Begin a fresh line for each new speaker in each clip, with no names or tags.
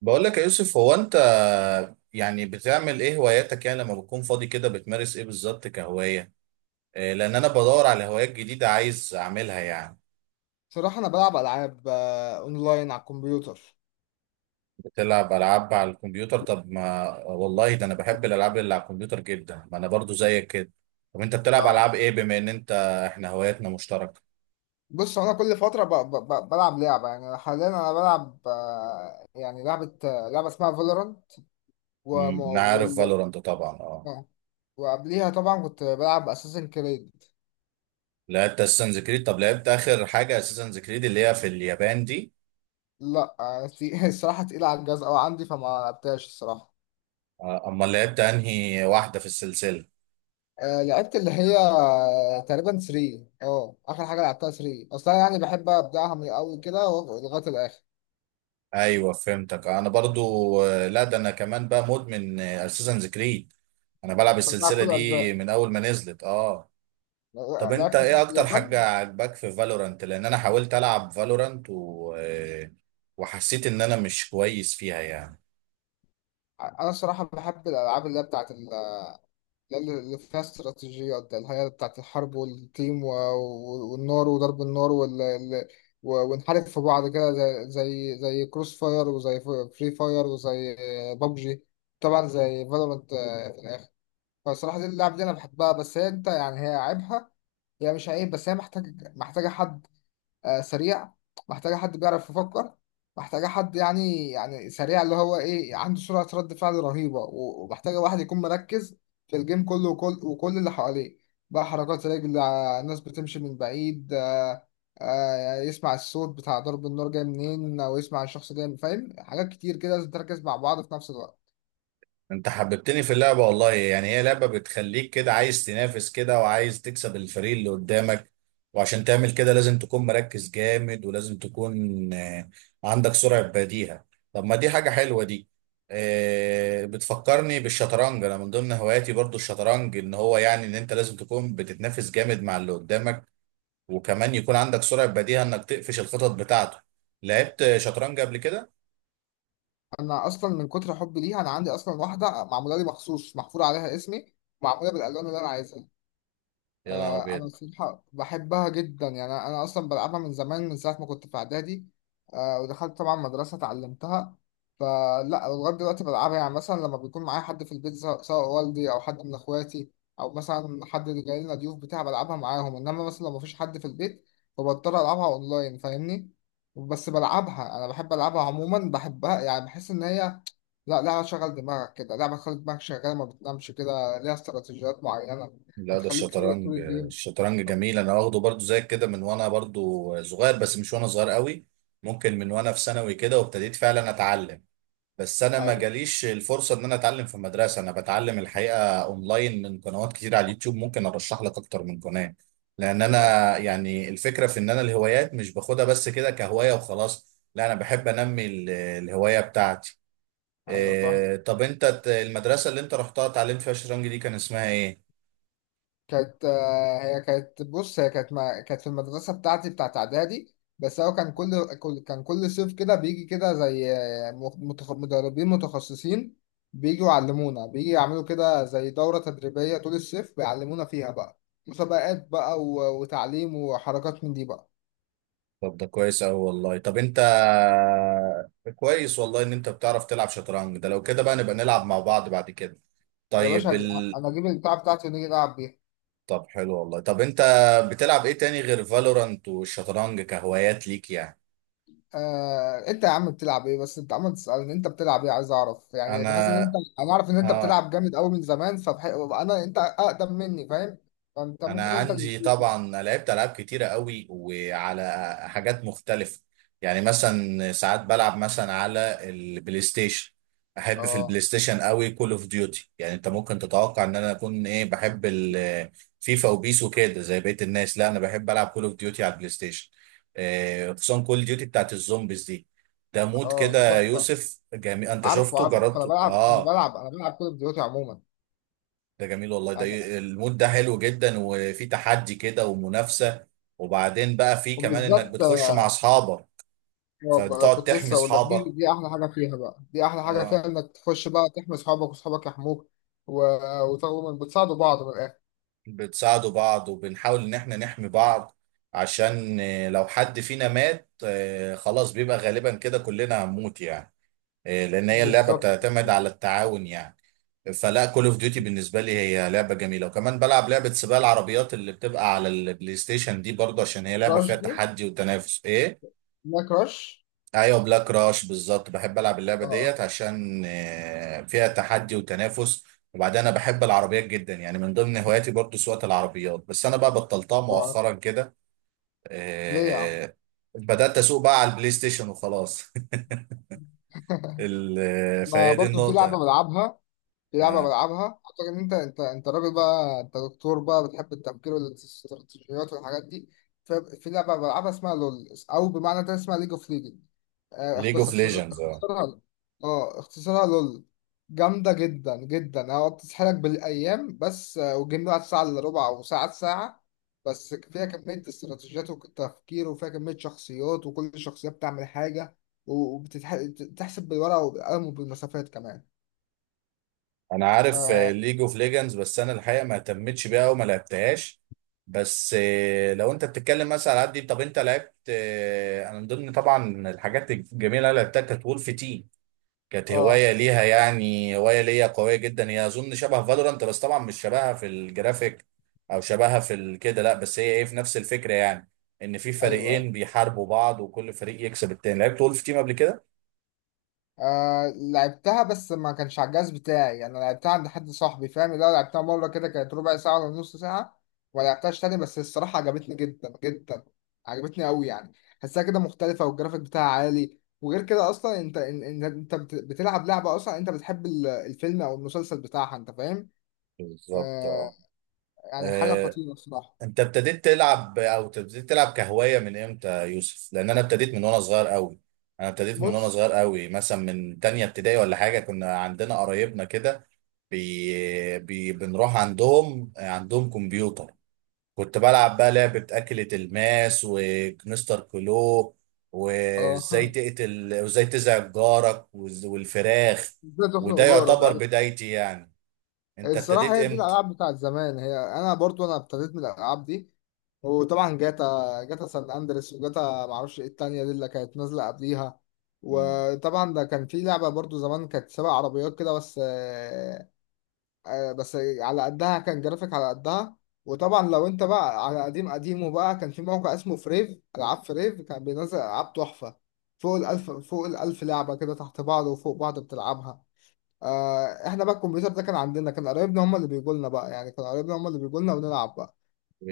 بقول لك يا يوسف، هو انت يعني بتعمل ايه؟ هواياتك يعني لما بتكون فاضي كده بتمارس ايه بالظبط كهواية؟ إيه، لان انا بدور على هوايات جديدة عايز اعملها يعني.
صراحة أنا بلعب ألعاب أونلاين على الكمبيوتر.
بتلعب العاب على الكمبيوتر؟ طب ما والله ده انا بحب الالعاب اللي على الكمبيوتر جدا، ما انا برضو زيك كده. طب انت بتلعب
أه
العاب ايه بما ان انت... احنا هواياتنا مشتركة.
بص، هو أنا كل فترة بلعب لعبة. يعني حاليا أنا بلعب يعني لعبة، لعبة اسمها فالورانت، وم...
انا عارف
وال...
فالورانت طبعا، اه.
آه، وقبليها طبعا كنت بلعب أساسن كريد.
لعبت اساسنز كريد؟ طب لعبت اخر حاجة اساسنز كريد اللي هي في اليابان دي؟
لا الصراحة تقيلة على الجهاز أوي عندي، فما لعبتهاش الصراحة.
امال لعبت انهي واحدة في السلسلة؟
لعبت اللي هي، تقريبا 3. اه آخر حاجة لعبتها 3 أصلا. يعني بحب أبدأها من الأول كده لغاية الآخر.
ايوه فهمتك انا برضو. لا ده انا كمان بقى مدمن اساسنز كريد. انا بلعب
لعبت بتاع
السلسله
كل
دي
أجزاء.
من اول ما نزلت، اه. طب انت
لعبت
ايه
بتاعت
اكتر حاجه
اليابان.
عجباك في فالورانت؟ لان انا حاولت العب فالورانت و... آه، وحسيت ان انا مش كويس فيها يعني.
انا الصراحه بحب الالعاب اللي هي بتاعت اللي فيها استراتيجيات ده، اللي هي بتاعت الحرب والتيم والنار وضرب النار ونحارب في بعض، كده زي زي كروس فاير وزي فري فاير وزي بابجي، طبعا زي فالورانت في الاخر. فالصراحه دي اللعب دي انا بحبها، بس هي، انت يعني هي عيبها، هي مش عيب، بس هي محتاجه حد سريع، محتاجة حد بيعرف يفكر، محتاجة حد يعني، يعني سريع، اللي هو إيه، عنده سرعة رد فعل رهيبة، ومحتاجة واحد يكون مركز في الجيم كله، وكل اللي حواليه، بقى حركات رجل، ناس بتمشي من بعيد، يسمع الصوت بتاع ضرب النار جاي منين، أو يسمع الشخص جاي فاهم حاجات كتير كده لازم تركز مع بعض في نفس الوقت.
انت حببتني في اللعبة والله، يعني هي لعبة بتخليك كده عايز تنافس كده وعايز تكسب الفريق اللي قدامك. وعشان تعمل كده لازم تكون مركز جامد، ولازم تكون آه، عندك سرعة بديهة. طب ما دي حاجة حلوة دي. بتفكرني بالشطرنج. انا من ضمن هواياتي برضو الشطرنج، ان هو يعني ان انت لازم تكون بتتنافس جامد مع اللي قدامك، وكمان يكون عندك سرعة بديهة انك تقفش الخطط بتاعته. لعبت شطرنج قبل كده؟
أنا أصلا من كتر حبي ليها، أنا عندي أصلا واحدة معمولة لي مخصوص، محفور عليها اسمي، معمولة بالألوان اللي أنا عايزها.
يا نهار
انا
أبيض!
الصراحه بحبها جدا يعني. أنا اصلا بلعبها من زمان، من ساعه ما كنت في اعدادي. ودخلت طبعا مدرسه اتعلمتها. فلا لغايه دلوقتي بلعبها، يعني مثلا لما بيكون معايا حد في البيت، سواء والدي او حد من اخواتي، او مثلا حد اللي جاي لنا ضيوف بتاع، بلعبها معاهم. انما مثلا لو مفيش حد في البيت، فبضطر العبها اونلاين، فاهمني؟ بس بلعبها، انا بحب العبها عموما، بحبها، يعني بحس ان هي، لا، لعبه شغل دماغك كده، لعبه تخلي دماغك شغاله ما بتنامش، كده ليها استراتيجيات معينه،
لا ده
هتخليك فايق طول
الشطرنج،
الجيم.
الشطرنج
أو-
جميل. انا واخده برضو زي كده من وانا برضو صغير، بس مش وانا صغير قوي. ممكن من وانا في ثانوي كده وابتديت فعلا اتعلم. بس انا ما
ايوه.
جاليش الفرصة ان انا اتعلم في مدرسة. انا بتعلم الحقيقة اونلاين من قنوات كتير على اليوتيوب، ممكن ارشح لك اكتر من قناة. لان انا
اه،
يعني الفكرة في ان انا الهوايات مش باخدها بس كده كهواية وخلاص، لا انا بحب انمي الهواية بتاعتي.
ايوه فاهم.
إيه، طب انت المدرسة اللي انت رحتها اتعلمت فيها الشطرنج دي كان اسمها ايه؟
كانت آه، هي كانت بص هي كانت ما كانت في المدرسه بتاعتي بتاعت اعدادي، بس هو كان كل، كان كل صيف كده بيجي كده زي، مدربين متخصصين بيجوا يعلمونا، بيجي يعملوا كده زي دوره تدريبيه طول الصيف، بيعلمونا فيها بقى مسابقات بقى وتعليم وحركات من دي بقى.
طب ده كويس أوي والله. طب أنت، كويس والله إن أنت بتعرف تلعب شطرنج. ده لو كده بقى نبقى نلعب مع بعض بعد كده.
يا باشا،
طيب
انا اجيب البتاع بتاعتي ونيجي نلعب بيها.
طب حلو والله. طب أنت بتلعب إيه تاني غير فالورانت والشطرنج كهوايات ليك يعني؟
انت يا عم بتلعب ايه؟ بس انت عمال تسألني انت بتلعب ايه، عايز اعرف. يعني بحس ان
أنا؟
انت، اعرف ان انت
آه
بتلعب جامد قوي من زمان، فبح... انا انت اقدم مني، فاهم؟ فانت
انا
ممكن، انت اللي
عندي
تفيدني.
طبعا لعبت العاب كتيره قوي وعلى حاجات مختلفه. يعني مثلا ساعات بلعب مثلا على البلاي ستيشن. احب في
اه.
البلاي ستيشن قوي كول اوف ديوتي. يعني انت ممكن تتوقع ان انا اكون ايه، بحب الفيفا وبيس وكده زي بقيه الناس، لا انا بحب العب كول اوف ديوتي على البلاي ستيشن. خصوصا كول ديوتي بتاعت الزومبيز دي. ده مود
اه
كده
دي
يا
تحفه.
يوسف جميل، انت
عارفه،
شفته
انا
جربته؟
بلعب، انا
اه.
بلعب انا بلعب كل فيديوهاتي عموما.
ده جميل والله. ده
انا،
المود ده حلو جدا، وفي تحدي كده ومنافسة. وبعدين بقى في كمان انك
وبالذات
بتخش مع اصحابك فبتقعد
كنت
تحمي
لسه اقول لك،
اصحابك.
دي احلى حاجه فيها بقى، دي احلى حاجه
اه.
فيها، انك تخش بقى تحمي اصحابك واصحابك يحموك، و... وتقوموا بتساعدوا بعض، من الاخر.
بتساعدوا بعض وبنحاول ان احنا نحمي بعض، عشان لو حد فينا مات خلاص بيبقى غالبا كده كلنا هنموت يعني. لان هي اللعبة
بالظبط
بتعتمد
بالظبط.
على التعاون يعني. فلا كول اوف ديوتي بالنسبة لي هي لعبة جميلة. وكمان بلعب لعبة سباق العربيات اللي بتبقى على البلاي ستيشن دي برضه، عشان هي لعبة
كراش
فيها
دي.
تحدي وتنافس ايه.
لا، كراش.
ايوه بلاك راش بالظبط. بحب العب اللعبه
اه.
ديت عشان فيها تحدي وتنافس. وبعدين انا بحب العربيات جدا، يعني من ضمن هواياتي برضو سواقه العربيات، بس انا بقى بطلتها
اه
مؤخرا كده.
ليه يا عم؟
آه، بدات اسوق بقى على البلاي ستيشن وخلاص.
انا
فهي دي
برضو في لعبه
النقطه.
بلعبها، في لعبة بلعبها، أعتقد إن أنت، أنت راجل بقى، أنت دكتور بقى، بتحب التفكير والاستراتيجيات والحاجات دي. في لعبة بلعبها اسمها لول، أو بمعنى تاني اسمها ليج أوف ليجند.
ليج
بس
اوف ليجندز،
اختصارها، اه اختصارها لول. جامدة جدا جدا، هو بتسحلك بالأيام، بس والجيم ده ساعة إلا ربع أو ساعة، بس فيها كمية استراتيجيات وتفكير، وفيها كمية شخصيات، وكل شخصية بتعمل حاجة، وبتحسب بالورقة وبالقلم وبالمسافات كمان.
انا عارف
اه.
ليج اوف ليجندز، بس انا الحقيقه ما اهتمتش بيها او ما لعبتهاش. بس لو انت بتتكلم مثلا على دي. طب انت لعبت... انا من ضمن طبعا الحاجات الجميله اللي لعبتها كانت وولف تيم. كانت
آه.
هوايه ليها يعني هوايه ليا قويه جدا. هي اظن شبه فالورانت، بس طبعا مش شبهها في الجرافيك او شبهها في كده، لا بس هي ايه في نفس الفكره يعني. ان في
ايوه.
فريقين بيحاربوا بعض وكل فريق يكسب التاني. لعبت وولف تيم قبل كده؟
آه لعبتها، بس ما كانش على الجهاز بتاعي، انا لعبتها عند حد صاحبي، فاهم؟ لو لعبتها مره كده، كانت ربع ساعه ولا نص ساعه، وما لعبتهاش تاني. بس الصراحه عجبتني جدا جدا، عجبتني قوي يعني. حسها كده مختلفه، والجرافيك بتاعها عالي، وغير كده اصلا انت بتلعب لعبه، اصلا انت بتحب الفيلم او المسلسل بتاعها، انت فاهم.
بالظبط.
آه، يعني حاجه
اه.
خطيره الصراحه.
انت ابتديت تلعب او ابتديت تلعب كهوايه من امتى يا يوسف؟ لان انا ابتديت من وانا صغير قوي. انا ابتديت من وانا
بص،
صغير قوي، مثلا من تانية ابتدائي ولا حاجه. كنا عندنا قرايبنا كده، بنروح عندهم كمبيوتر. كنت بلعب بقى لعبه اكله الماس ومستر كلو،
اه.
وازاي تقتل وازاي تزعج جارك والفراخ.
ازاي تخنق
وده
جارك.
يعتبر بدايتي يعني. انت
الصراحة
ابتديت
هي دي
امتى؟
الألعاب بتاعت زمان. هي أنا برضو أنا ابتديت من الألعاب دي. وطبعا جاتا سان أندريس، وجاتا معرفش إيه التانية دي اللي كانت نازلة قبليها.
مم.
وطبعا ده كان في لعبة برضو زمان كانت سبع عربيات كده، بس بس على قدها، كان جرافيك على قدها. وطبعا لو أنت بقى على قديم قديمه بقى، كان في موقع اسمه فريف، ألعاب فريف، كان بينزل ألعاب تحفة، فوق الألف، فوق الألف لعبة كده، تحت بعض وفوق بعض، بتلعبها. آه احنا بقى الكمبيوتر ده كان عندنا، كان قرايبنا هم اللي بيجوا لنا بقى، يعني كان قرايبنا هم اللي بيجوا لنا ونلعب بقى.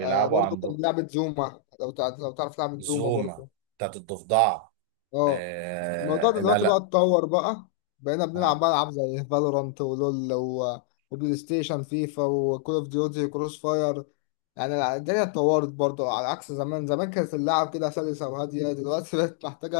آه برضو كان
عندهم.
لعبة زوما، لو لو تعرف لعبة زوما
زوما؟
برضو.
بتاعت الضفدعة؟
اه. الموضوع ده
آه، لا
دلوقتي بقى
لا.
اتطور بقى، بقينا بنلعب
آه.
بقى العاب زي فالورانت ولول وبلاي ستيشن فيفا وكول اوف ديوتي كروس فاير. يعني الدنيا اتطورت برضه على عكس زمان. زمان كانت اللعب كده سلسة وهادية، دلوقتي بقت محتاجة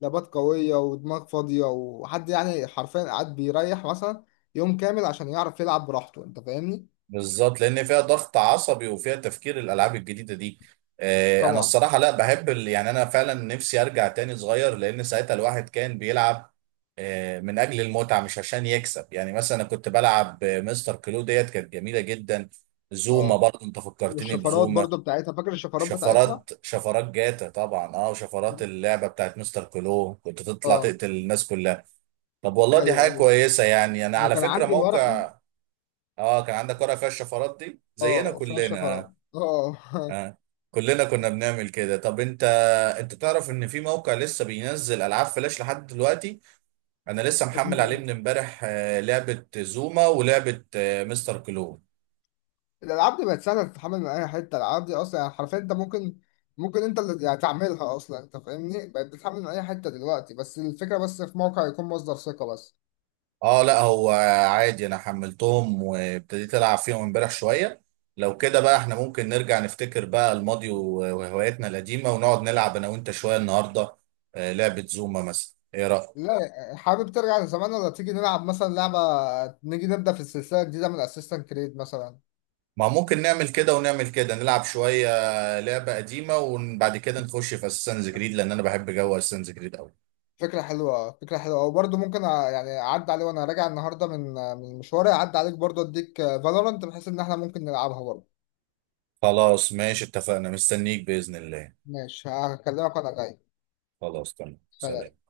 لابات قوية ودماغ فاضية، وحد يعني حرفيا قاعد بيريح مثلا يوم كامل عشان يعرف يلعب براحته، انت فاهمني؟
بالظبط، لأن فيها ضغط عصبي وفيها تفكير الألعاب الجديدة دي. أنا
طبعا.
الصراحة لا بحب يعني أنا فعلا نفسي أرجع تاني صغير، لأن ساعتها الواحد كان بيلعب من أجل المتعة مش عشان يكسب. يعني مثلا أنا كنت بلعب، مستر كلو ديت كانت جميلة جدا. زوما
اه،
برضه، أنت فكرتني
والشفرات
بزوما.
برضه بتاعتها، فاكر الشفرات بتاعتها؟
شفرات، شفرات جاتا طبعا اه، وشفرات اللعبة بتاعت مستر كلو كنت تطلع
اه،
تقتل الناس كلها. طب والله دي
ايوه
حاجة
ايوه،
كويسة. يعني أنا
انا
على
كان
فكرة
عندي ورقة،
موقع... كان عندك ورقة فيها الشفرات دي زينا
اه فيها
كلنا؟
شفرة،
آه.
اه.
آه، كلنا كنا بنعمل كده. طب أنت تعرف إن في موقع لسه بينزل ألعاب فلاش لحد دلوقتي؟ أنا لسه محمل عليه من
إيه؟
إمبارح لعبة زوما ولعبة مستر كلون.
الالعاب دي بقت سهله تتحمل من اي حته. الالعاب دي اصلا يعني حرفيا انت ممكن، انت اللي يعني تعملها اصلا، انت فاهمني، بقت بتتحمل من اي حته دلوقتي، بس الفكره بس في موقع يكون مصدر ثقه بس.
اه لا، هو عادي، انا حملتهم وابتديت العب فيهم امبارح شويه. لو كده بقى احنا ممكن نرجع نفتكر بقى الماضي وهواياتنا القديمه ونقعد نلعب انا وانت شويه النهارده. لعبه زوما مثلا، ايه رايك؟
لا، حابب ترجع لزمان ولا تيجي نلعب مثلا لعبه، نيجي نبدا في السلسله الجديده من اسيستنت كريد مثلا؟
ما ممكن نعمل كده، ونعمل كده نلعب شويه لعبه قديمه، وبعد كده نخش في اساسنز جريد لان انا بحب جو اساسنز جريد قوي.
فكره حلوه، فكره حلوه. وبرضه ممكن يعني اعدي عليه وانا راجع النهارده من مشواري، اعدي عليك برضه اديك فالورانت، بحيث ان احنا ممكن نلعبها برضه.
خلاص ماشي، اتفقنا، مستنيك باذن الله.
ماشي، هكلمك وانا جاي.
خلاص تمام،
سلام.
سلام.